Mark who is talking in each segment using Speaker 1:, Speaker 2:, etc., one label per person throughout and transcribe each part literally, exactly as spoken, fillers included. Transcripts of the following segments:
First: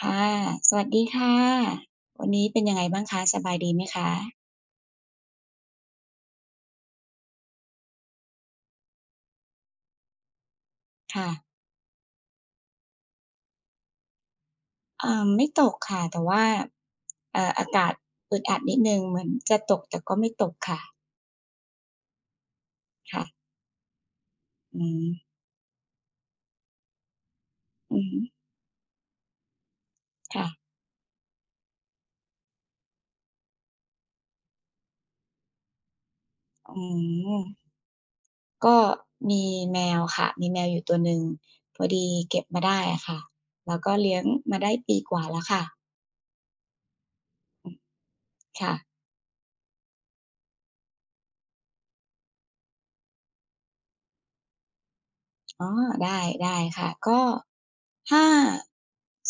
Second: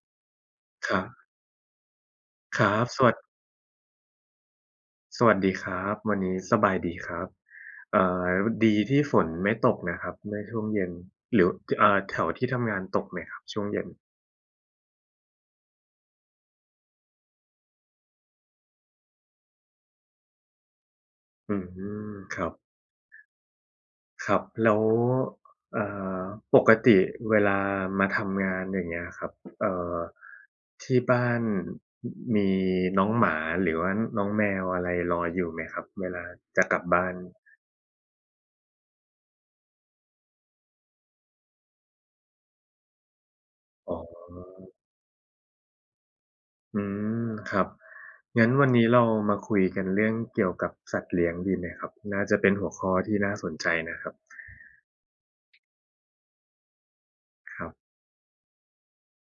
Speaker 1: ค่ะสวัส
Speaker 2: ครั
Speaker 1: ดี
Speaker 2: บ
Speaker 1: ค่ะวันนี้
Speaker 2: ค
Speaker 1: เป็น
Speaker 2: รั
Speaker 1: ยังไง
Speaker 2: บส
Speaker 1: บ้าง
Speaker 2: วัส
Speaker 1: คะ สบายดีไหมคะ
Speaker 2: สวัสดีครับวันนี้สบายดีครับเอ่อดีที่ฝนไม่ตกนะครับในช่วงเย็น
Speaker 1: ค่ะ
Speaker 2: หรือเอ่าแถวที่ทำงานตกไหมครับช่วงเย็น
Speaker 1: อ่าไม่ตกค่ะ แต่ว่าเอ่ออากาศอึดอัดนิดหนึ่งเหมือนจะตกแต่ก็ไม่ตกค่ะ
Speaker 2: อืมครับ
Speaker 1: ค่ะ
Speaker 2: ครับแล้ว
Speaker 1: อืม
Speaker 2: เอ่อปกติเวลา
Speaker 1: อือ
Speaker 2: มา
Speaker 1: ฮึ
Speaker 2: ทำงานอย่างเงี้ยครับเอ่อ
Speaker 1: ค่ะ
Speaker 2: ที่บ้านมมีน้องหมาหรือว่าน้องแมวอะไรรออยู่ไหมครับเวลาจะกลั
Speaker 1: อื
Speaker 2: บบ้าน
Speaker 1: มก็มีแมวค่ะ มีแมวอยู่ตัวหนึ่งพอดีเก็บมาได้อะค่ะแล้ว
Speaker 2: อ๋
Speaker 1: ก็
Speaker 2: อ
Speaker 1: เลี้ยงมาได้ปีกว่าแล้วค่ะ
Speaker 2: อืมครับงั้นวัน
Speaker 1: ค่ะ
Speaker 2: นี้เรามาคุยกันเรื่องเกี่ยวกับสัตว์เลี้ยงดีไหมครับน่าจะเป็นหัวข้อที่น่าสนใจนะครับ
Speaker 1: อ๋อได้ได้ค่ะก็
Speaker 2: ครับ
Speaker 1: ถ้า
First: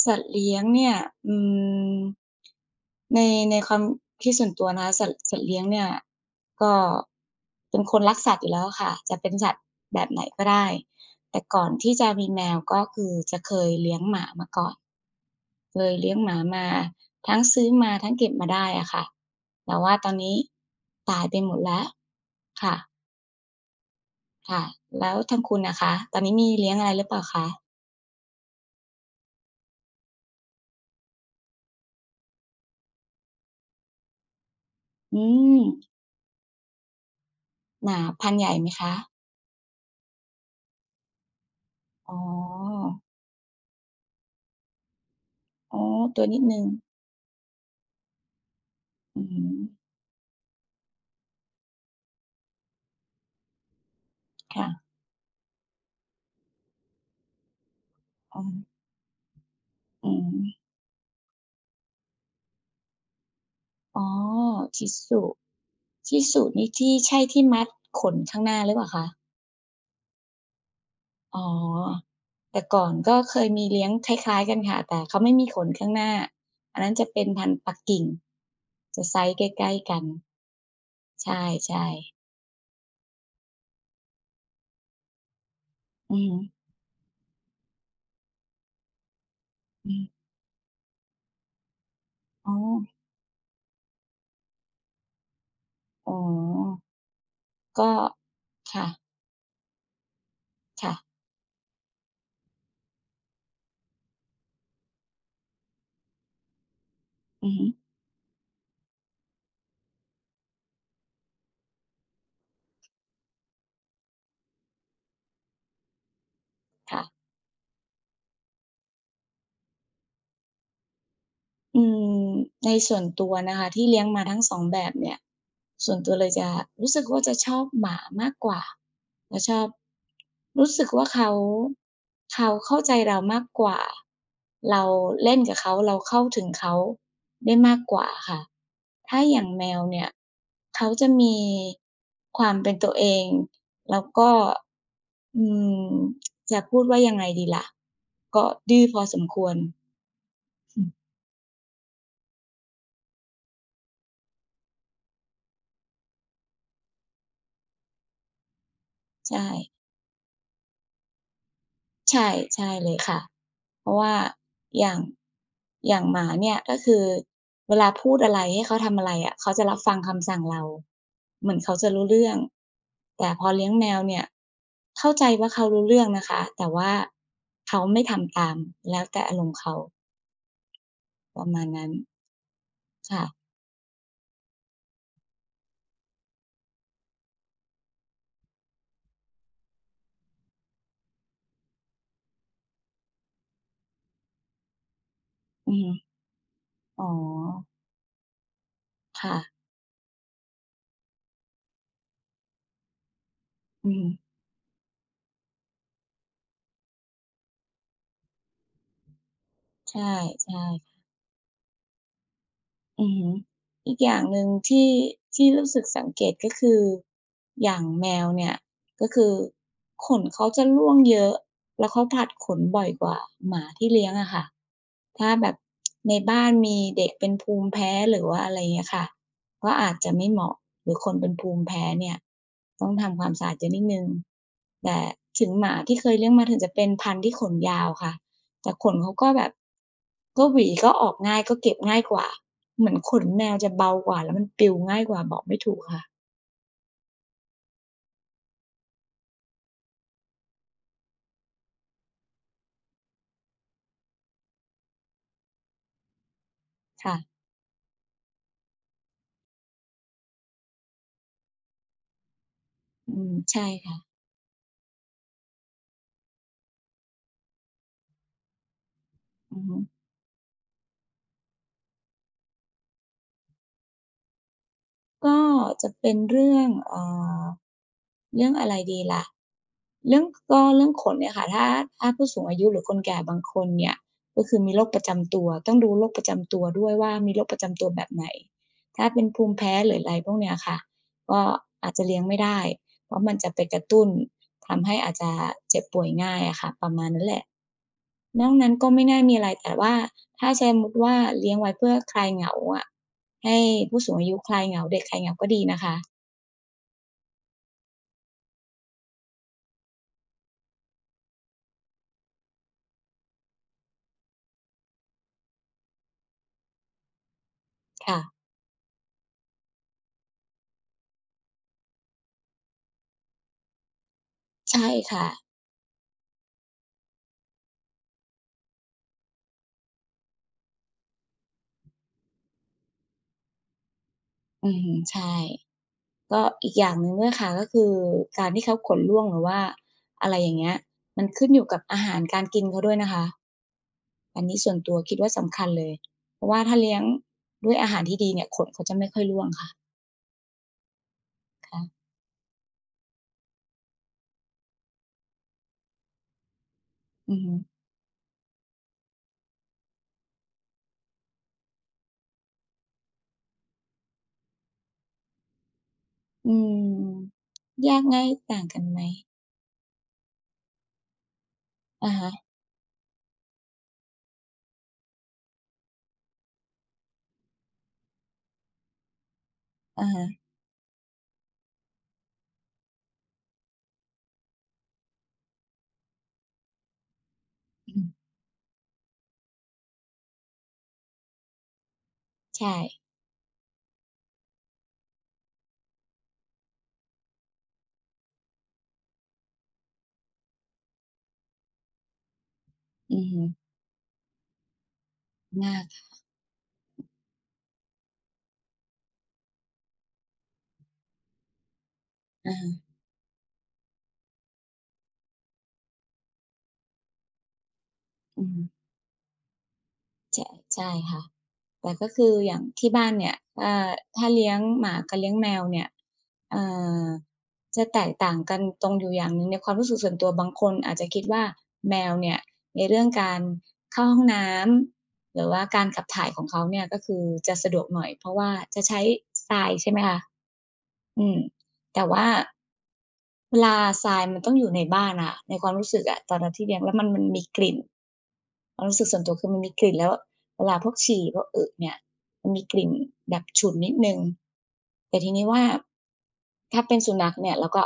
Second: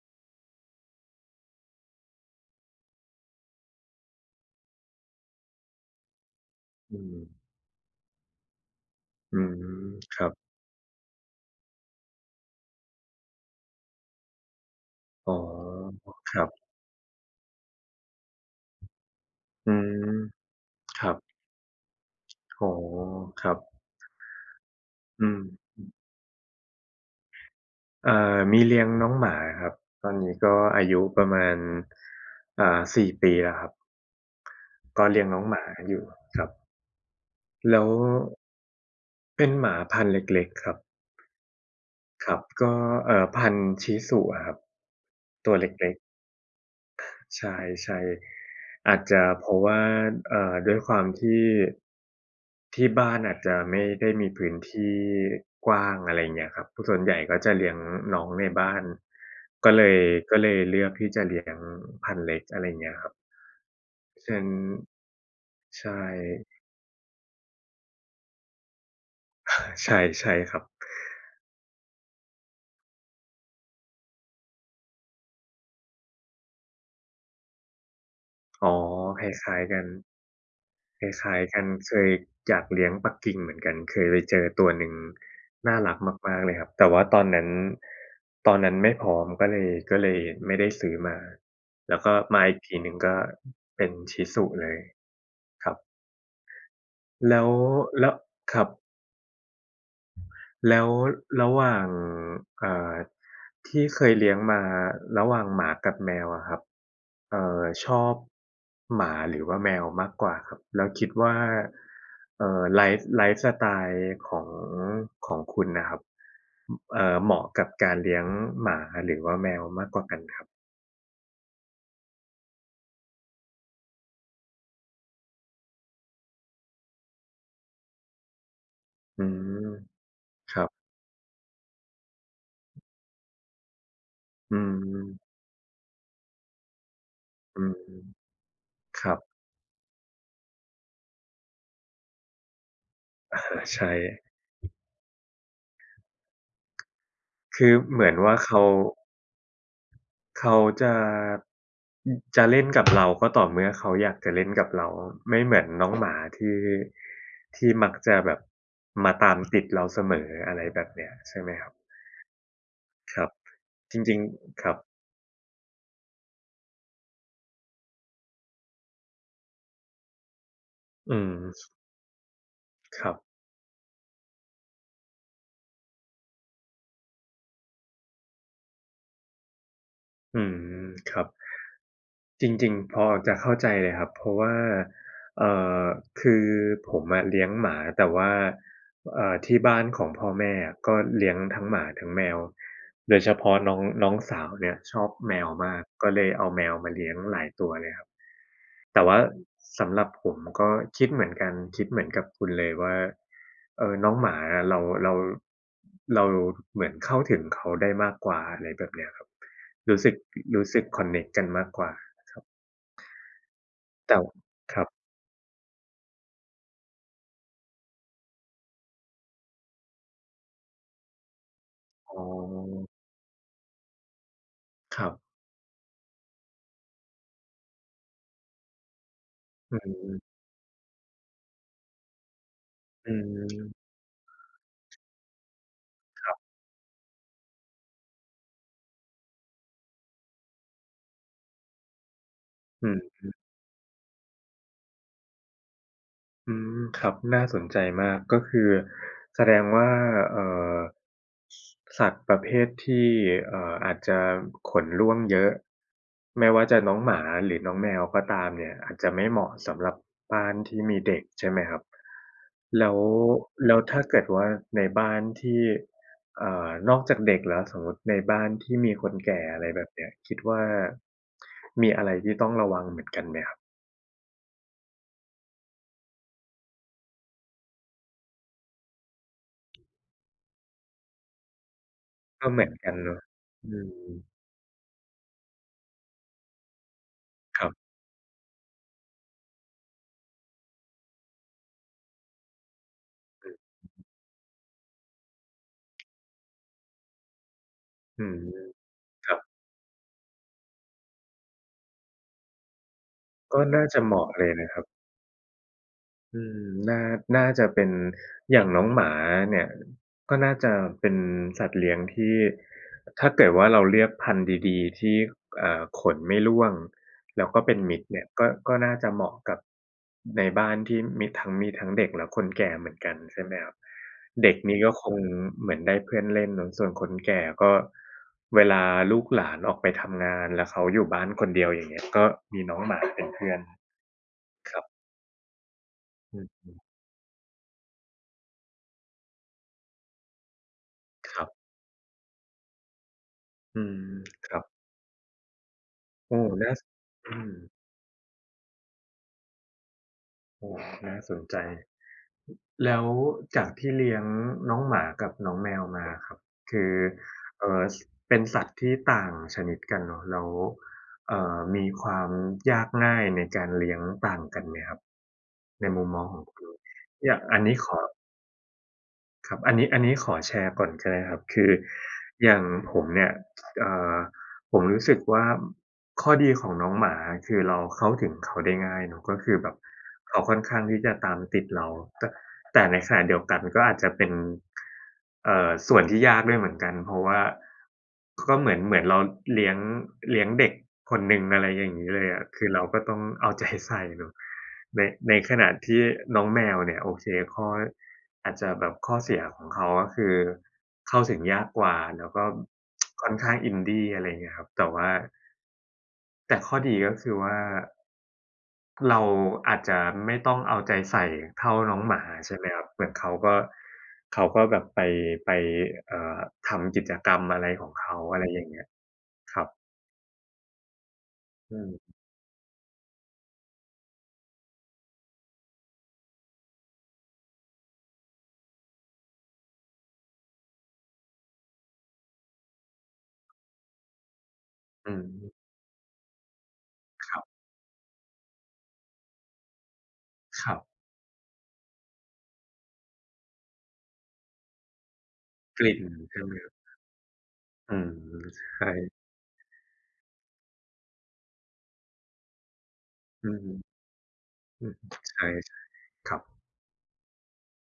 Speaker 1: สัตว์เลี้ยงเนี่ยอืมในในความคิดส่วนตัวนะคะสัตว์สัตว์เลี้ยงเนี่ยก็
Speaker 2: อืม
Speaker 1: เป็นคนรักสัตว์อยู่แล้วค่ะจะเป็น
Speaker 2: อื
Speaker 1: สัตว์
Speaker 2: ม
Speaker 1: แบบ
Speaker 2: ค
Speaker 1: ไหน
Speaker 2: รับ
Speaker 1: ก็ได้แต่ก่อนที่จะมีแมวก็คือจะเคยเลี้ยงหมามาก่อน
Speaker 2: อ๋อ
Speaker 1: เคยเลี้ยงห
Speaker 2: ค
Speaker 1: มา
Speaker 2: รับ
Speaker 1: มาทั้งซื้อมาทั้งเก็บมาได้อะค่ะ
Speaker 2: อื
Speaker 1: แต่ว่าตอน
Speaker 2: ม
Speaker 1: นี้
Speaker 2: ครับ
Speaker 1: ตายไปหมดแล้ว
Speaker 2: อ๋อ
Speaker 1: ค่ะ
Speaker 2: ครับ
Speaker 1: ค่ะแล้ว
Speaker 2: อื
Speaker 1: ทา
Speaker 2: ม
Speaker 1: งคุณน่ะคะตอนนี้มีเลี้ยงอะไรหรือเปล่าคะ
Speaker 2: เอ่อมีเลี้ยงน้องหมาครับตอนนี้ก็อายุประมาณอ่าสี่ปีแล้วครับก็
Speaker 1: อื
Speaker 2: เลี้ยงน้องห
Speaker 1: ม
Speaker 2: มาอยู่ครับแล้ว
Speaker 1: หนาพันใหญ่ไหมคะ
Speaker 2: เป็นหมาพันธุ์เล็กๆครับ
Speaker 1: อ๋อ
Speaker 2: ครับก็เอ่อพันธุ์ชิสุอะครับตัวเ
Speaker 1: อ๋อ
Speaker 2: ล็กๆ
Speaker 1: ตัวนิดหนึ่ง
Speaker 2: ใช่ๆอาจ
Speaker 1: อื
Speaker 2: จะเพ
Speaker 1: ม
Speaker 2: ราะว่าเอ่อด้วยความที่ที่บ้านอาจจะไม่ได้มีพื้น
Speaker 1: ค่ะ
Speaker 2: ที่กว้างอะไรอย่างเงี้ยครับส่วนใหญ่ก็จะเลี้ยงน้อง
Speaker 1: อ๋อ
Speaker 2: ในบ้านก็เลย
Speaker 1: อืม
Speaker 2: ก็เลยเลือกที่จะเลี้ยงพันธุ์เล็กอะไรอย่างเงี้ยครับ
Speaker 1: อ๋อ
Speaker 2: เช่น
Speaker 1: Shizu
Speaker 2: ใช่
Speaker 1: Shizu นี่ที่ใช่ที่มัดขนข้างหน้าหรือเปล่าคะ
Speaker 2: ใช่ใช่ครับ
Speaker 1: อ๋อแต่ก่อนก็เคยมีเลี้ยงคล้ายๆกันค่ะแต่เขาไม่มีขนข้างหน้าอันนั้นจะเป็นพันธุ์ปักกิ่ง
Speaker 2: อ๋อ
Speaker 1: จะไซ
Speaker 2: ค
Speaker 1: ซ์ใก
Speaker 2: ล้าย
Speaker 1: ล้
Speaker 2: ๆกัน
Speaker 1: ๆกัน
Speaker 2: คล
Speaker 1: ใช
Speaker 2: ้ายๆกัน
Speaker 1: ่
Speaker 2: เคย
Speaker 1: ๆ
Speaker 2: อยากเลี้ยงปักกิ่งเหมือนกันเคยไปเจอตัวหนึ่งน่ารัก
Speaker 1: อือฮึ
Speaker 2: มากๆเลยครับแต่ว่าตอนนั้นตอนนั้นไม่พร้อมก็เลย
Speaker 1: อื
Speaker 2: ก็
Speaker 1: ม
Speaker 2: เลยไม่ได้ซื้อมาแล้วก็มา
Speaker 1: อ๋
Speaker 2: อี
Speaker 1: อ
Speaker 2: กทีหนึ่งก็เป็น Shih Tzu เลยครับ
Speaker 1: อ๋อ
Speaker 2: แล้ว
Speaker 1: ก็
Speaker 2: แล้วครับ
Speaker 1: ค่ะ
Speaker 2: แล้ว
Speaker 1: ๆ
Speaker 2: ระหว่างเอ่อที่เคยเลี้ยงมาระหว่างหมากับแมวอะครับเอ่
Speaker 1: อือ
Speaker 2: อ
Speaker 1: ฮึ
Speaker 2: ชอบหมาหรือว่าแมวมากกว่าครับแล้วคิดว่าเอ่อไลฟ์ไลฟ์สไตล์ของของคุณน่ะครับ
Speaker 1: ค่ะ
Speaker 2: เอ่อเหมาะกับการเลี้ยงหมาหรือว่าแมวมากกว่ากันครับ
Speaker 1: อืมในส่วนตัวนะคะที่เลี้ยงมาทั้งสองแบบเนี่ยส่วนตัวเลยจะรู้สึกว่าจะชอบหมามากกว่า
Speaker 2: อื
Speaker 1: เราชอบ
Speaker 2: มครับ
Speaker 1: รู้สึกว่าเขาเขาเข้าใจเรามากกว่า
Speaker 2: อื
Speaker 1: เรา
Speaker 2: ม
Speaker 1: เล่นกับเขาเราเข้าถึงเขาได้
Speaker 2: อืม
Speaker 1: มากกว่าค่ะ
Speaker 2: ครั
Speaker 1: ถ้า
Speaker 2: บ
Speaker 1: อย่างแมวเนี่ยเขาจะมีความเป็นตัวเอง
Speaker 2: อาใช่
Speaker 1: แล้วก็อืมจะพูดว่ายังไงดีล่ะ
Speaker 2: คือเหมือนว่า
Speaker 1: ก็
Speaker 2: เขา
Speaker 1: ดื้อพอสมควร
Speaker 2: เขา
Speaker 1: อื
Speaker 2: จะ
Speaker 1: ม
Speaker 2: อือจะเล่นกับเราก็ต่อเมื่อเขาอยากจะเล่นกับเราไม่เหมือนน้องหมาที่ที่มักจะแบบมาตาม
Speaker 1: ใช่
Speaker 2: ติดเราเสมออะไรแบบเนี้ยใช่ไหมครับ
Speaker 1: ใช่ใช่เลย
Speaker 2: ค
Speaker 1: ค่ะ
Speaker 2: รับ
Speaker 1: เพ
Speaker 2: จ
Speaker 1: ราะว่า
Speaker 2: ริงๆครับ
Speaker 1: อย่างอย่างหมาเนี่ยก็คือเวลาพูดอะไรให้เขาทำอะไรอะเขาจะรับฟังคำสั่งเรา
Speaker 2: อืม
Speaker 1: เหมือนเขาจะรู้เรื่อง
Speaker 2: ครับ
Speaker 1: แต่พอเลี้ยงแมวเนี่ยเข้าใจว่าเขารู้เรื่องนะคะแต่ว่าเขาไม่ทำตามแล้วแต่อารมณ์เขา
Speaker 2: อืมครับ
Speaker 1: ประมาณนั้น
Speaker 2: จริงๆพอ
Speaker 1: ค่ะ
Speaker 2: จะเข้าใจเลยครับเพราะว่าเอ่อคือผมอะเลี้ยงหมาแต่ว่าเอ่อที่บ้านของพ่อแม่อะก็เลี้ยงทั้งหมาทั้งแมวโดยเฉพาะน้องน้องสาวเนี่ยชอบแมว
Speaker 1: อื
Speaker 2: มา
Speaker 1: อ
Speaker 2: ก
Speaker 1: ฮึ
Speaker 2: ก็เลยเอาแมวมา
Speaker 1: อ๋อ
Speaker 2: เลี้ยงหลายตัวเลยครับแต่ว่า
Speaker 1: ค่ะ
Speaker 2: สำหรับผมก็คิดเหมือนกันคิดเหมือนกับคุณเลยว่าเอ่
Speaker 1: อื
Speaker 2: อ
Speaker 1: อฮึ
Speaker 2: น้องหมาอะเราเราเราเหมือนเข้าถึงเขาได้มากกว่าอะไรแบบเนี้ยครับรู้
Speaker 1: ใช่
Speaker 2: สึก
Speaker 1: ใช่
Speaker 2: รู้สึกคอนเน็กต์กันมากกว่า
Speaker 1: อือฮึอีกอ
Speaker 2: แต่
Speaker 1: ย่างหนึ่ง
Speaker 2: ครับ
Speaker 1: ที่ที่รู้สึกสังเกตก็คืออย่างแมวเนี่ยก็คือขนเขาจะร่วงเยอะแล้วเขา
Speaker 2: อ๋
Speaker 1: ผลัดขนบ่
Speaker 2: อ
Speaker 1: อยกว่าหมาที่เลี้ยงอะค่ะ
Speaker 2: ครับ
Speaker 1: ถ้าแบบในบ้านมีเด็กเป็นภูมิแพ้หรือว่าอะไรเงี้ยค่ะก็
Speaker 2: อื
Speaker 1: อาจจะไม่
Speaker 2: ม
Speaker 1: เหมาะหรือคนเป็นภูมิแพ้เนี่ยต้อง
Speaker 2: อื
Speaker 1: ทำความสะอาดเยอะนิ
Speaker 2: ม
Speaker 1: ดหนึ่งแต่ถึงหมาที่เคยเลี้ยงมาถึงจะเป็นพันธุ์ที่ขนยาวค่ะแต่ขนเขาก็แบบก็หวีก็ออกง่ายก็เก็บง่ายกว่า เห
Speaker 2: อื
Speaker 1: มือน
Speaker 2: ม
Speaker 1: ขนแมวจะเบากว่าแล้วมันปลิวง่ายกว่าบอกไม่ถูกค่ะ
Speaker 2: อืมครับน่าสนใจมากก็คือแสดงว่าเอ่อสสัตว์ประเภทที่เอ่ออาจจะขนร่วงเยอะไม่ว่าจะน้องห
Speaker 1: ค่ะ
Speaker 2: มาหรือน้องแมวก็ตามเนี่ยอาจจะไม่เหมาะสำหรับบ้านที่มีเด็กใช่ไหมครับแล้ว
Speaker 1: อืมใช่
Speaker 2: แล้ว
Speaker 1: ค่ะ
Speaker 2: ถ้าเกิดว่าในบ้านที่เอ่อนอกจากเด็กแล้วสมมุติในบ้านที่มีคนแก่
Speaker 1: อื
Speaker 2: อะ
Speaker 1: อ
Speaker 2: ไร
Speaker 1: ฮึ
Speaker 2: แบบเนี้ยคิดว่ามีอะไรที่ต้องระวังเหมือนกันไหมครับ
Speaker 1: ก็จะเป็นเรื่องเอ่อเรื่องอะไรดีล่ะเรื่องก็เรื่องขนเนี่ยค่ะถ้าถ้าผู้สูง
Speaker 2: ก็
Speaker 1: อา
Speaker 2: เหมื
Speaker 1: ยุ
Speaker 2: อน
Speaker 1: หรือ
Speaker 2: กั
Speaker 1: ค
Speaker 2: น
Speaker 1: นแก่
Speaker 2: เนาะ
Speaker 1: บางคน
Speaker 2: อื
Speaker 1: เนี่ย
Speaker 2: ม
Speaker 1: ก็คือมีโรคประจำตัวต้องดูโรคประจำตัวด้วยว่ามีโรคป
Speaker 2: ค
Speaker 1: ระ
Speaker 2: รั
Speaker 1: จำ
Speaker 2: บ
Speaker 1: ตัวแบบไหนถ้าเป็นภูมิแพ้หรืออะไรพวกเนี้ยค่ะก็อาจจะเลี้ยงไม่ได้เพราะมันจะไปกระตุ้นทำให้อาจจะเจ็บป่วยง่ายอะค่ะประมาณนั้นแหละ
Speaker 2: อืม
Speaker 1: นอกนั้นก็ไม่น่า
Speaker 2: ครั
Speaker 1: มี
Speaker 2: บ
Speaker 1: อะไรแต่ว่าถ้าสมมุติว่าเลี้ยงไว้เพื่อคลายเหงาอะให้
Speaker 2: ก็น่าจะ
Speaker 1: ผู้
Speaker 2: เห
Speaker 1: สูงอา
Speaker 2: มาะ
Speaker 1: ยุ
Speaker 2: เลย
Speaker 1: คลายเหงาเด็กคลายเหงาก็ดีนะคะ
Speaker 2: อืมน่าน่าจะเป็นอย่างน้องหมาเนี่ยก็น่าจะเป็นสัตว์เลี้ยงที่ถ้าเกิดว่าเราเลือกพันธุ์ดีๆที่อ่าขนไม่ร่วงแล้วก็เป็นมิตร
Speaker 1: ค่ะ
Speaker 2: เนี่ยก็ก็น่าจะเหมาะกับในบ้านที่มีทั้งมีทั้งเด็กและคนแก่เหมือนกันใช่ไหมครับเด็กนี่
Speaker 1: ใช่
Speaker 2: ก็คง
Speaker 1: ค่ะ
Speaker 2: เหมือนได้เพื่อนเล่นเนาะส่วนคนแก่ก็เวลาลูกหลานออกไปทำงานแล้วเขาอยู่บ้านคนเดียวอย่างเงี้ยก็มีน้องหมาเป็นเพื่อน
Speaker 1: อื
Speaker 2: ค
Speaker 1: อ
Speaker 2: รั
Speaker 1: ฮึ
Speaker 2: บ
Speaker 1: ใช่
Speaker 2: อื
Speaker 1: ก็
Speaker 2: ม
Speaker 1: อีกอย่างหนึ่งด้วยค่ะก็คือการที่เขาขนร่วงหรือว่าอะไรอย่างเงี้ยมัน
Speaker 2: ครั
Speaker 1: ขึ้
Speaker 2: บ
Speaker 1: นอยู่กับอาหารการกินเขาด้วยนะคะ
Speaker 2: อืม
Speaker 1: อัน
Speaker 2: ครั
Speaker 1: นี้
Speaker 2: บ
Speaker 1: ส่วนตัวคิดว่าสำคัญเลย
Speaker 2: โอ้
Speaker 1: เพราะว่า
Speaker 2: น่า
Speaker 1: ถ้า
Speaker 2: ส
Speaker 1: เลี้ยง
Speaker 2: อืม
Speaker 1: ด้วยอาหารที่ดีเนี่ยขนเขาจะไม่ค่อยร่วงค่ะ
Speaker 2: โอ้น่าสนใจ
Speaker 1: ค่ะ
Speaker 2: แล้วจากที่เลี้ยงน้องหมากับน้องแมวมาครับคือ
Speaker 1: อือฮึ
Speaker 2: เอ่อสเป็นสัตว์ที่ต่างชนิดกันเนาะแล้วเอ่อมีความยากง่ายในการเลี้ยงต่างกันไหมครับในมุมมองของ
Speaker 1: อื
Speaker 2: คุณอย่าง
Speaker 1: ม
Speaker 2: อันนี้ขอ
Speaker 1: ยากง่ายต่างกันไหม
Speaker 2: ครับอันนี้อันนี้ขอแชร์ก่อนก็ได้ครับคือ
Speaker 1: อะฮะ
Speaker 2: อย่างผมเนี่ยเอ่อผมรู้สึกว่า ข้อดีของน้องหมาคือเราเข้าถึงเขาได้ง่ายเนาะก็คือแบบ
Speaker 1: ๆ
Speaker 2: เขาค่อนข้างที่จะตามติดเราแต่แต่ในขณะเดียวกันก็อาจจะเป็นเอ่อส่วนที่ยากด้วยเหมือนกันเพราะว่า
Speaker 1: อืม
Speaker 2: ก็เหมือนเหมือนเราเลี้ยงเลี้ยงเด็กคนหนึ่งอะไรอย่างงี้เลยอะคือ
Speaker 1: ใช่
Speaker 2: เราก็ต้องเอาใจใส่เนาะในในขณะที่น้องแมวเนี่ยโอเคข้ออาจจะแบบข้อเสียของเขาก็คือเข้าถึงยากกว่าแล้วก็
Speaker 1: อือ
Speaker 2: ค่อน
Speaker 1: ฮึ
Speaker 2: ข้าง Indie อะไรเงี้ยครับแต่ว่า
Speaker 1: มาก
Speaker 2: แต่ข้อดีก็คือว่าเราอาจจะไม่ต้องเอาใจใส่เท่าน้องหมาใช่ไหมครั
Speaker 1: อะ
Speaker 2: บเหมือนเขาก็เขาก็แบบไปไปเอ่อทำกิจกรรมอะไรของเขาอะ
Speaker 1: อื
Speaker 2: ไรอย่า
Speaker 1: ม
Speaker 2: งเงี้ยครับ
Speaker 1: ใช่ใช่ค่ะ
Speaker 2: อื
Speaker 1: แต่ก็
Speaker 2: ม
Speaker 1: คืออย่างที่บ้านเนี่ยอ่าถ้าเลี้ยงหมากับเลี้ยงแมวเนี่ยเอ่อจะแตกต่างกันตรงอยู่อย่างหนึ่งในความรู้สึกส่วนตัวบางคนอาจจะคิดว่าแมวเนี่ยในเรื่องการเข้าห้องน้
Speaker 2: อืม
Speaker 1: ำหรือว่าการขับถ่ายของเขาเนี่ยก็คือ
Speaker 2: ครั
Speaker 1: จะ
Speaker 2: บ
Speaker 1: สะดวกหน่อยเพราะว่าจะใช้ทรายใช่ไหมคะ
Speaker 2: ครับ
Speaker 1: อืมแต่ว่า เวลาทรายมันต้องอยู่ในบ้านอะในความ
Speaker 2: ก
Speaker 1: รู้
Speaker 2: ลิ่น
Speaker 1: สึกอะตอ
Speaker 2: ใช่
Speaker 1: น
Speaker 2: ไห
Speaker 1: นั้
Speaker 2: ม
Speaker 1: น
Speaker 2: ค
Speaker 1: ที่
Speaker 2: รับ
Speaker 1: เลี้ยงแล้วมันมันมีกลิ่น
Speaker 2: อืม
Speaker 1: ความรู้สึก
Speaker 2: ใช่
Speaker 1: ส่วนตัวคือมันมีกลิ่นแล้วเวลาพวกฉี่พวกอึเนี่ยมันมีกลิ่นแบบ
Speaker 2: อืม
Speaker 1: ฉุนนิดหนึ่ง
Speaker 2: อืม
Speaker 1: แต่ทีนี้
Speaker 2: ใช่
Speaker 1: ว่า
Speaker 2: ๆครับ
Speaker 1: ถ้าเป็นสุนัขเนี่ยเราก็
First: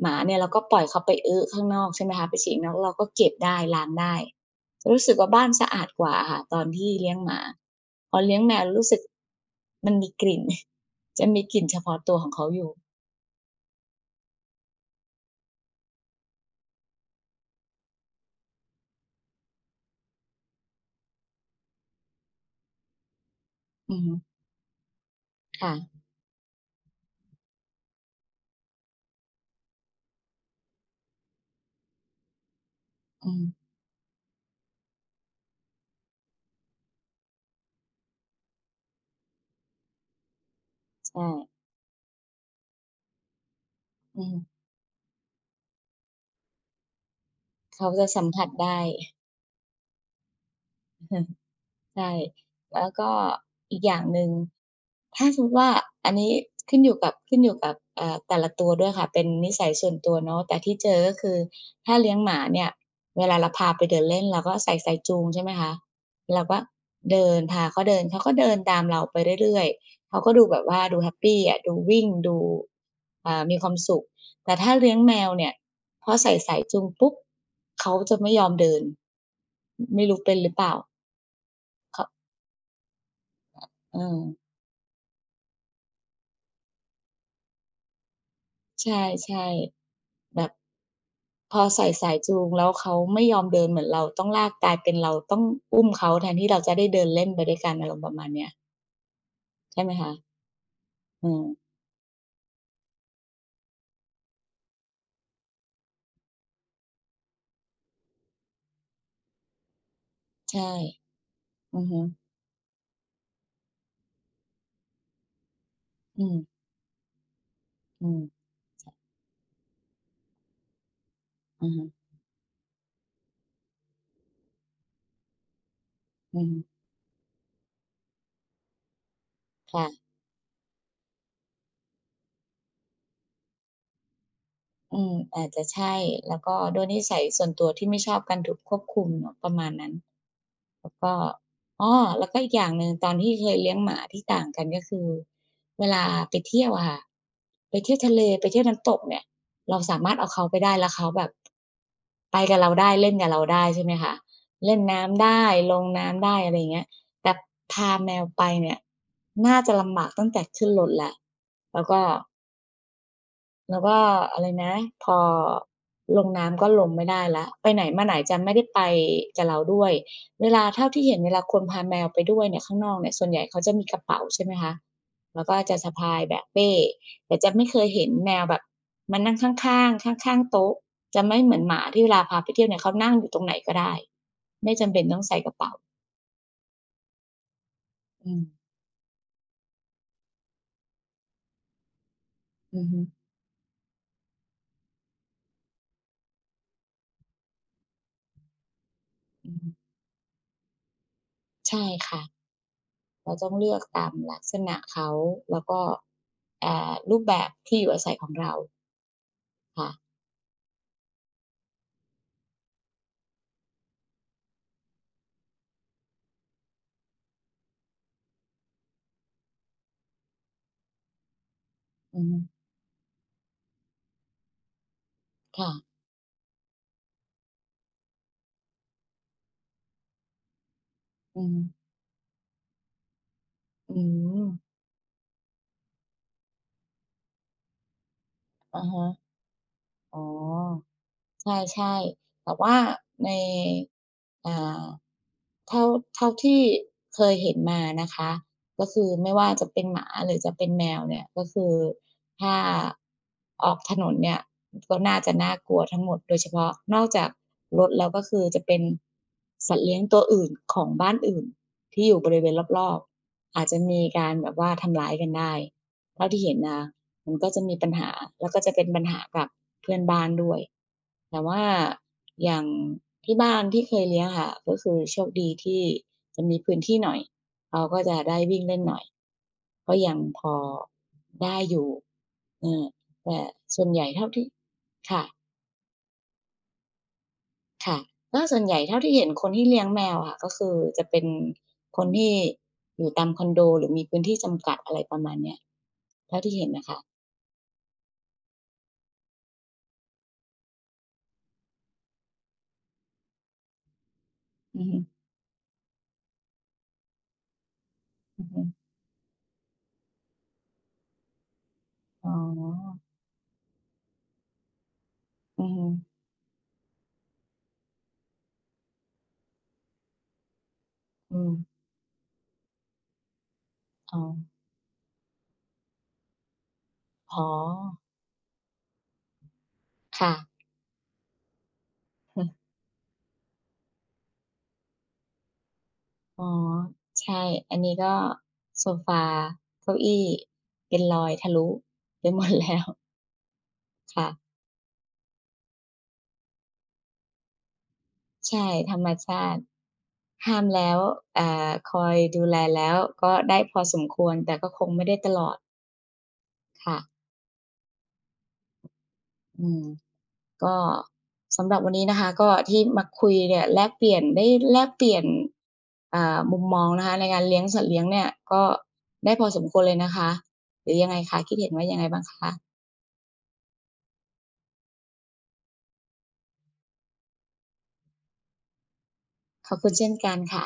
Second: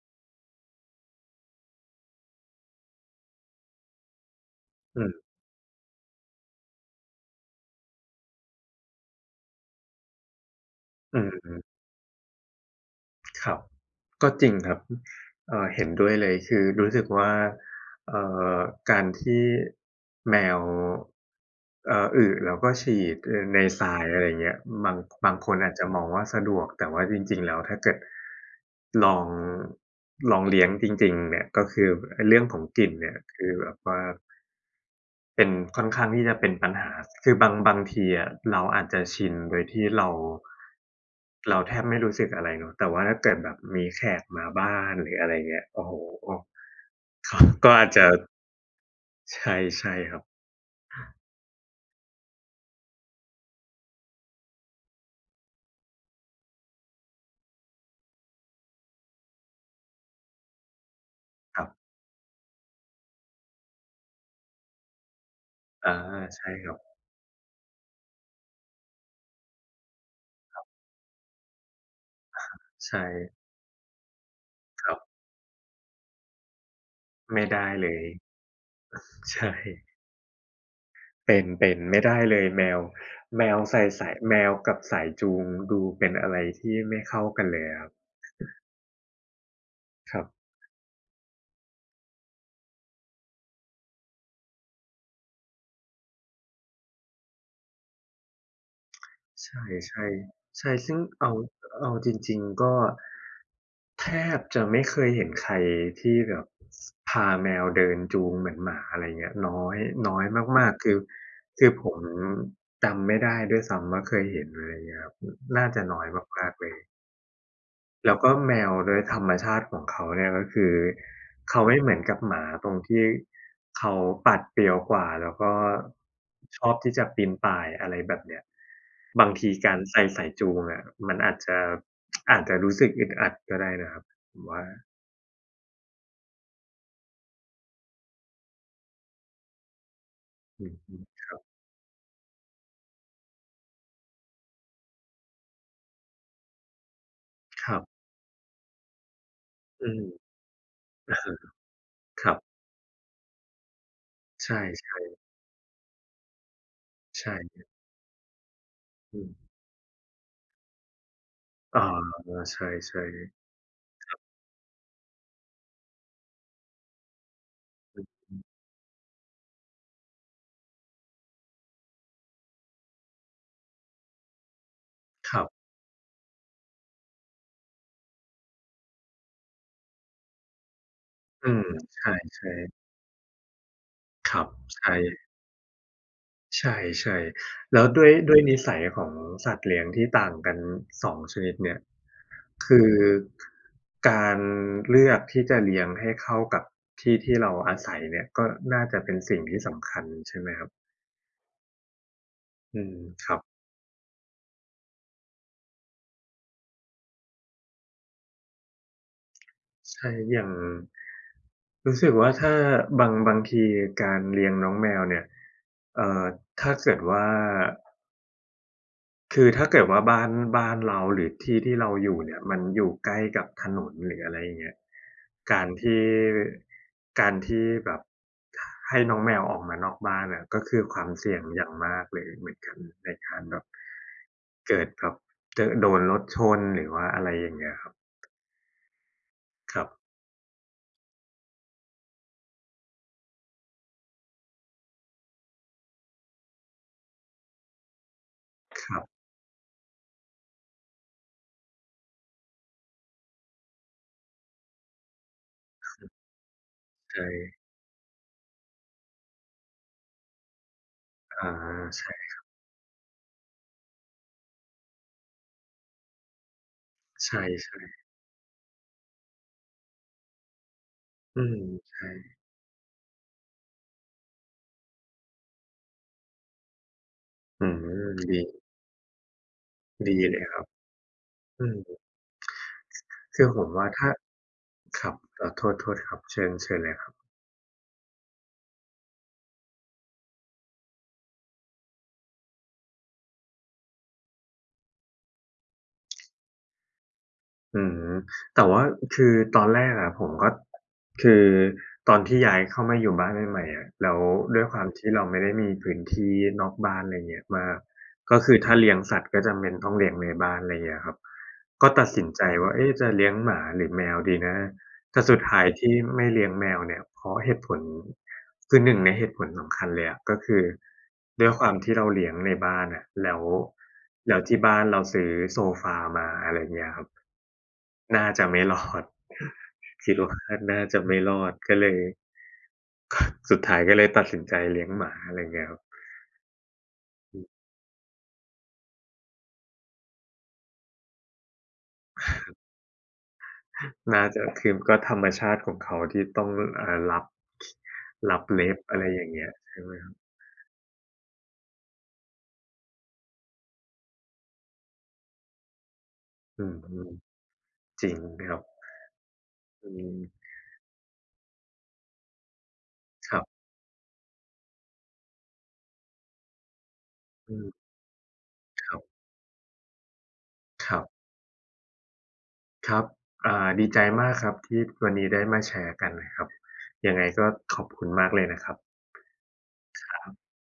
Speaker 1: หมาเนี่ยเราก็ปล่อยเขาไปอึข้างนอกใช่ไหมคะไปฉี่ข้างนอกแล้วเราก็เก็บได้ล้างได้
Speaker 2: อื
Speaker 1: รู้
Speaker 2: ม
Speaker 1: สึกว่าบ้านสะอาดกว่าอะค่ะตอนที่เลี้ยงหมาพอเลี้ยงแมวรู้สึกมันมีกลิ่น
Speaker 2: อื
Speaker 1: จะมี
Speaker 2: ม
Speaker 1: กลิ่นเฉพาะตัวของเขาอยู่
Speaker 2: ครับก็จริงครับเอ่อเห็นด้วยเลยคือรู้สึกว่าเอ่อการที่แมวเอ่ออึแล้วก็ฉี่เอ่อในทรา
Speaker 1: อือ
Speaker 2: ย
Speaker 1: ฮึ
Speaker 2: อะไรอย่างเงี้ยบางบางคนอา
Speaker 1: ค่ะ
Speaker 2: จจะมองว่าสะดวกแต่ว่าจริงๆแล้วถ้าเกิดลองลองเลี้ยงจริงๆเนี่ยก็คืออเรื่องของกลิ่นเนี่ย
Speaker 1: อืม
Speaker 2: คือแบบว่า เป็นค่อนข้างที่จะเป็นปัญหาคือบางบางทีอะเราอาจจะชินโดยที่เรา
Speaker 1: ใช่
Speaker 2: เราแทบไม่รู้สึกอะไรเนาะแต่ว่าถ้าเกิดแบบมีแข
Speaker 1: อื
Speaker 2: กมา
Speaker 1: ม
Speaker 2: บ้านหรืออะไรเงี้ยโอ้โฮก็ก็อา
Speaker 1: เขา
Speaker 2: จจะ
Speaker 1: จะสัมผัสได้
Speaker 2: ใช่ใช่ครับ
Speaker 1: ใช่แล้วก็อีกอย่างหนึ่งถ้าสมมุติว่าอันนี้ขึ้นอยู่กับขึ้นอยู่กับเอ่อแต่ละตัวด้วยค่ะเป็นนิสัยส่วนตัวเนาะแต่ที่เจอก็คือ
Speaker 2: ครับ
Speaker 1: ถ้าเลี้ยงหมาเนี่ยเวลาเราพาไปเดินเล่นเราก็ใส่สายจูงใช่ไหมคะ
Speaker 2: อา
Speaker 1: เรา
Speaker 2: ใช่
Speaker 1: ก็
Speaker 2: ครับ
Speaker 1: เดินพาเขาเดินเขาก็เดินตามเราไปเรื่อยๆเขาก็ดูแบบว่าดูแฮปปีอะดูวิ่งดู
Speaker 2: ใช่
Speaker 1: อ่ามีความสุขแต่ถ้า
Speaker 2: ค
Speaker 1: เลี้
Speaker 2: รั
Speaker 1: ยง
Speaker 2: บ
Speaker 1: แมวเนี่ยพอใส่สายจูงปุ๊บ
Speaker 2: ไม่ได้เล
Speaker 1: เขา
Speaker 2: ย
Speaker 1: จะไม่ยอมเดิน
Speaker 2: ใช่
Speaker 1: ไม่รู้เป็นหรือเปล่า
Speaker 2: เป็นเป็นไม่
Speaker 1: เขา
Speaker 2: ได้เลยแมวแมวใส่
Speaker 1: เอ
Speaker 2: สาย
Speaker 1: อ
Speaker 2: แมวกับสายจูงดูเป็นอะไรที่ไม่เข้ากันเลยอะครับ
Speaker 1: ใช่
Speaker 2: ครับ
Speaker 1: ๆแบบพอใส่สายจูงแล้วเขาไม่ยอมเดินเหมือนเราต้องลากกลายเป็นเราต้องอุ้มเขาแทนที่เราจะได้เดินเล่นไปด้วยกันอารมณ์ประมาณเนี้ย
Speaker 2: ใช
Speaker 1: ใช่ไหม
Speaker 2: ่
Speaker 1: คะ
Speaker 2: ๆใช่ซึ่ง
Speaker 1: เอ
Speaker 2: เอา
Speaker 1: อ
Speaker 2: เอาจริงๆก็ แทบจะไม่เคยเห็นใครที่แบบพาแมวเดินจูงเหมือนหมาอะไรเงี้ยน้อยน้อยมา
Speaker 1: ใช่
Speaker 2: กๆคือคือ
Speaker 1: อื
Speaker 2: ผ
Speaker 1: อฮึ
Speaker 2: มจำไม่ได้ด้วยซ้ำว่าเคยเห็นอะไรเงี้ยครับน่าจะน้อย
Speaker 1: อืม
Speaker 2: มา
Speaker 1: ๆ
Speaker 2: กๆเลยแล้วก็แมวโดยธรรมชาติของเขาเนี่ยก็คือเขา
Speaker 1: อือ
Speaker 2: ไม่
Speaker 1: ฮึ
Speaker 2: เหมือนกับหมาตรงที่เขาปัดเปรียวกว่าแล้วก็
Speaker 1: อือฮึ
Speaker 2: ชอบที่จะปีนป่ายอะไรแบบเนี้ยบางทีการ
Speaker 1: ค่ะ
Speaker 2: ใส่สายจูงอะมันอาจจะอาจจะรู้สึกอึดอัดก็ได้นะครับผมว่า
Speaker 1: อืมอาจจะใช่แล้วก็ด้วยนิสัยส่วนตัวที่ไม่ชอบการถูกควบคุมเนาะประมาณนั้น
Speaker 2: อืม
Speaker 1: แล้ว
Speaker 2: อืม
Speaker 1: ก็อ้อแล้วก็อีกอย่างหนึ่งตอนที่เคยเลี้ยงหมาที่ต่างกันก็คือเวลาไปเที่ยวอะค่ะ
Speaker 2: ค
Speaker 1: ไป
Speaker 2: รั
Speaker 1: เที่ยว
Speaker 2: บ
Speaker 1: ทะเลไปเที่ยวน้ำตกเนี่ยเรา
Speaker 2: อื
Speaker 1: สา
Speaker 2: ม
Speaker 1: มารถเอาเขาไปได้แล้วเขาแบบ
Speaker 2: ครั
Speaker 1: ไป
Speaker 2: บ
Speaker 1: กับเราได้เล่นกับเราได้ใช่ไหมคะ
Speaker 2: ใช่
Speaker 1: เล่นน้ำได้ลงน้ำได้อะไรอย่างเงี้ย
Speaker 2: ๆ
Speaker 1: แต่
Speaker 2: ใช่
Speaker 1: พาแมวไปเนี่ย
Speaker 2: อืม
Speaker 1: น่าจะลำบากตั้งแต่ขึ้นรถแล้ว
Speaker 2: อ๋อ
Speaker 1: แล้วก็
Speaker 2: ใช่
Speaker 1: แล้วก็อะไรนะพอลงน้ำก็ลงไม่ได้แล้วไปไหนมาไหนจะไม่ได้ไปกับเราด้วยเวลาเท่าที่เห็นเวลาคนพาแมวไปด้วยเนี่ยข้างนอกเนี่ยส่วนใหญ่เขาจะมีกระเป๋าใช่ไหมคะ
Speaker 2: ๆครั
Speaker 1: แล้
Speaker 2: บ
Speaker 1: วก็จะสะพายแบกเป้แต่จะไม่เคยเห็นแมวแบบมานั่งข้างๆข้างๆโต๊ะจะไม่
Speaker 2: อื
Speaker 1: เหมือ
Speaker 2: ม
Speaker 1: นหมา
Speaker 2: ใ
Speaker 1: ที่เวลาพา
Speaker 2: ช่
Speaker 1: ไปเที่ยวเนี่ย
Speaker 2: ๆ
Speaker 1: เขานั่งอยู่ตรงไหนก็ได้
Speaker 2: ครับ
Speaker 1: ไม่จำ
Speaker 2: ใช่
Speaker 1: เป็นต้องใส่กระเป๋า
Speaker 2: ใช่ๆแล้วด้วย
Speaker 1: อื
Speaker 2: ด้วย
Speaker 1: ม
Speaker 2: นิสัยของสัตว์เลี้ยงที่ต่างกันสองชนิดเนี่ยคื
Speaker 1: อือ
Speaker 2: อ
Speaker 1: ฮึ
Speaker 2: การเลือกที่จะเลี้ยงให้เข้ากับที่ที่เราอาศัยเนี่ยก็น่าจะเป็นสิ่ง
Speaker 1: อือ
Speaker 2: ที่
Speaker 1: ฮึ
Speaker 2: สำคัญใช่ไหมครับ
Speaker 1: ใช่ค่ะ
Speaker 2: อืมค
Speaker 1: เรา
Speaker 2: รับ
Speaker 1: ต้องเลือกตามลักษณะเขาแล้วก็เอ่อรูปแบบที่อยู่อาศัยของเราค่ะ
Speaker 2: ใช่อย่างรู้สึกว่าถ้าบางบางทีการเลี้ยงน้องแมวเนี่ยเอ่อถ้าเกิดว่า คือถ้าเกิดว่าบ้านบ้านเราหรือที่ที่เราอยู่
Speaker 1: อื
Speaker 2: เนี่ยมัน
Speaker 1: ม
Speaker 2: อยู่ใกล้กับถนนหรืออะไรอย่างเงี้ยการ
Speaker 1: ค่ะ
Speaker 2: ที่การที่แบบให้น้องแมวออกมานอกบ้านอะก็คือความเสี่ย
Speaker 1: อื
Speaker 2: ง
Speaker 1: ม
Speaker 2: อย่างมากเลยเหมือนกันในการแบบ
Speaker 1: อืม
Speaker 2: เกิดแบบเจอโดนรถชนหรือว่าอะไรอย่างเงี้ยครับ
Speaker 1: อะฮะ
Speaker 2: ครับ
Speaker 1: อ๋อ ใช่ๆแต่ว่าในอ่าเท่าเท่าที่เคยเห็นมานะคะ
Speaker 2: ค
Speaker 1: ก็
Speaker 2: รั
Speaker 1: คือ
Speaker 2: บ
Speaker 1: ไม่ว่าจะเป็นหมาหรือจะเป็นแมวเนี่ยก็คือถ้าออกถนนเนี่ยก็น่าจะน่ากลัวทั้งหมดโดยเฉพาะนอกจาก
Speaker 2: ใช่
Speaker 1: รถแล้วก็คือจะเป็นสัตว์เลี้ยงตัวอื่นของบ้านอื่น
Speaker 2: อา
Speaker 1: ที่อ
Speaker 2: ใช่
Speaker 1: ยู่บริเวณรอบๆอาจจะมีการแบบว่าทำร้ายกันได้เท่าที่เห็นนะ มัน
Speaker 2: ใช่
Speaker 1: ก็จะมีปัญหาแล้วก็จะเป็นปัญหากับเพื่อนบ้านด้วย
Speaker 2: ๆอื
Speaker 1: แต่
Speaker 2: ม
Speaker 1: ว่า
Speaker 2: ใช่
Speaker 1: อย่างที่บ้านที่เคยเลี้ยงค่ะก็คือโชคดีที่จะมีพื้นที่หน่อย
Speaker 2: อืม
Speaker 1: เขาก็จะได้
Speaker 2: ดี
Speaker 1: วิ่งเล่นหน่อยก็ยั
Speaker 2: ดี
Speaker 1: ง
Speaker 2: เล
Speaker 1: พ
Speaker 2: ย
Speaker 1: อ
Speaker 2: ครับ
Speaker 1: ได้
Speaker 2: อื
Speaker 1: อ
Speaker 2: ม
Speaker 1: ยู่เออแต่
Speaker 2: คือผม
Speaker 1: ส่
Speaker 2: ว่า
Speaker 1: วนใหญ่
Speaker 2: ถ้า
Speaker 1: เท่าที่
Speaker 2: ครับ
Speaker 1: ค่ะ
Speaker 2: เอ่อโทษโทษครับเชิญเชิญเลย
Speaker 1: ค่ะก็ส่วนใหญ่เท่าที่เห็นคนที่เลี้ยงแมวค่ะก็คือจะเป็นคนที่อยู่ตามคอนโดหรือมีพื้นที่จำกัดอะไรประมาณเนี้ยเท่าที่เห็นนะคะ
Speaker 2: อืมแต่ว่าคือตอนแรกอะผมก็คือตอนที่ย้ายเข้ามาอยู่บ้านใหม่ๆอะแล้วด้วยค
Speaker 1: อื
Speaker 2: วาม
Speaker 1: อฮึ
Speaker 2: ที่เราไม่ได้มีพื้นที่นอกบ้านอะไรเงี้ยมากก็
Speaker 1: อือ
Speaker 2: คือ
Speaker 1: ฮึ
Speaker 2: ถ้าเลี้ยงสัตว์ก็จำเป็นต้องเลี้ยงในบ้านอะไรเงี้ยครับก็ตัดสิน
Speaker 1: อ๋อ
Speaker 2: ใจว่าเอ๊ะจะเลี้ยงหมาหรือแมวดีนะแต่สุดท้า
Speaker 1: อื
Speaker 2: ย
Speaker 1: อฮึ
Speaker 2: ที่ไม่เลี้ยงแมวเนี่ยเพราะเหตุผลคือหนึ่งในเหตุผลสำคัญเลยอะก็คือ
Speaker 1: อื
Speaker 2: ด้ว
Speaker 1: ม
Speaker 2: ยความที่เราเลี้ยงในบ้านอะแล้ว
Speaker 1: อ๋อ
Speaker 2: แล้วที่บ้านเราซื้อโซฟามาอะไรเงี้ยครับ
Speaker 1: อ๋อ
Speaker 2: น่าจะไม่รอด คิด
Speaker 1: ค่ะ
Speaker 2: ว่าน่าจะไม่รอดก็เลย สุดท้ายก็เลยตัดสินใจเลี้ยงหมาอะไรเงี้ยครับ
Speaker 1: อ๋อ ใช่ อันนี้ก็โซฟาเก้าอี้เป็นรอยทะลุไปหมดแล้ว
Speaker 2: น่า
Speaker 1: ค่ะ
Speaker 2: จะคือก็ธรรมชาติของเขาที่ต้องอ่ารับรับ
Speaker 1: ใช่
Speaker 2: เล็บ
Speaker 1: ธ
Speaker 2: อะ
Speaker 1: ร
Speaker 2: ไร
Speaker 1: รม
Speaker 2: อย่าง
Speaker 1: ชา
Speaker 2: เงี้ย
Speaker 1: ติ
Speaker 2: ใช่ไหมครับ
Speaker 1: ห้ามแล้วอ่าคอยดูแลแล้วก็ได้พอสมควร แต่ก็คงไม่ได้ตลอด
Speaker 2: อื
Speaker 1: ค่ะ
Speaker 2: มๆจริงครับ
Speaker 1: อืม
Speaker 2: อืม
Speaker 1: ก็สำหรับวันนี้นะคะก็ที่มาคุ
Speaker 2: ค
Speaker 1: ย
Speaker 2: รับ
Speaker 1: เนี่ยแลกเปลี่ยนได้แลกเปลี่ยนอ่ามุมมองนะคะในการ
Speaker 2: อื
Speaker 1: เลี้ยง
Speaker 2: ม
Speaker 1: สัตว์เลี้ยงเนี่ยก็
Speaker 2: ครับ
Speaker 1: ได้พอสมควรเลยนะคะ
Speaker 2: ค
Speaker 1: หรือ
Speaker 2: รั
Speaker 1: ยังไง
Speaker 2: บ
Speaker 1: คะคิดเห็นว่ายังไงบ้างคะ
Speaker 2: ครับอ่าดีใจมากครับที่วันนี้ได้มาแชร์กันนะครับยังไงก็ขอบคุณมากเลยนะครับ
Speaker 1: ขอบคุณเช่นกันค่ะ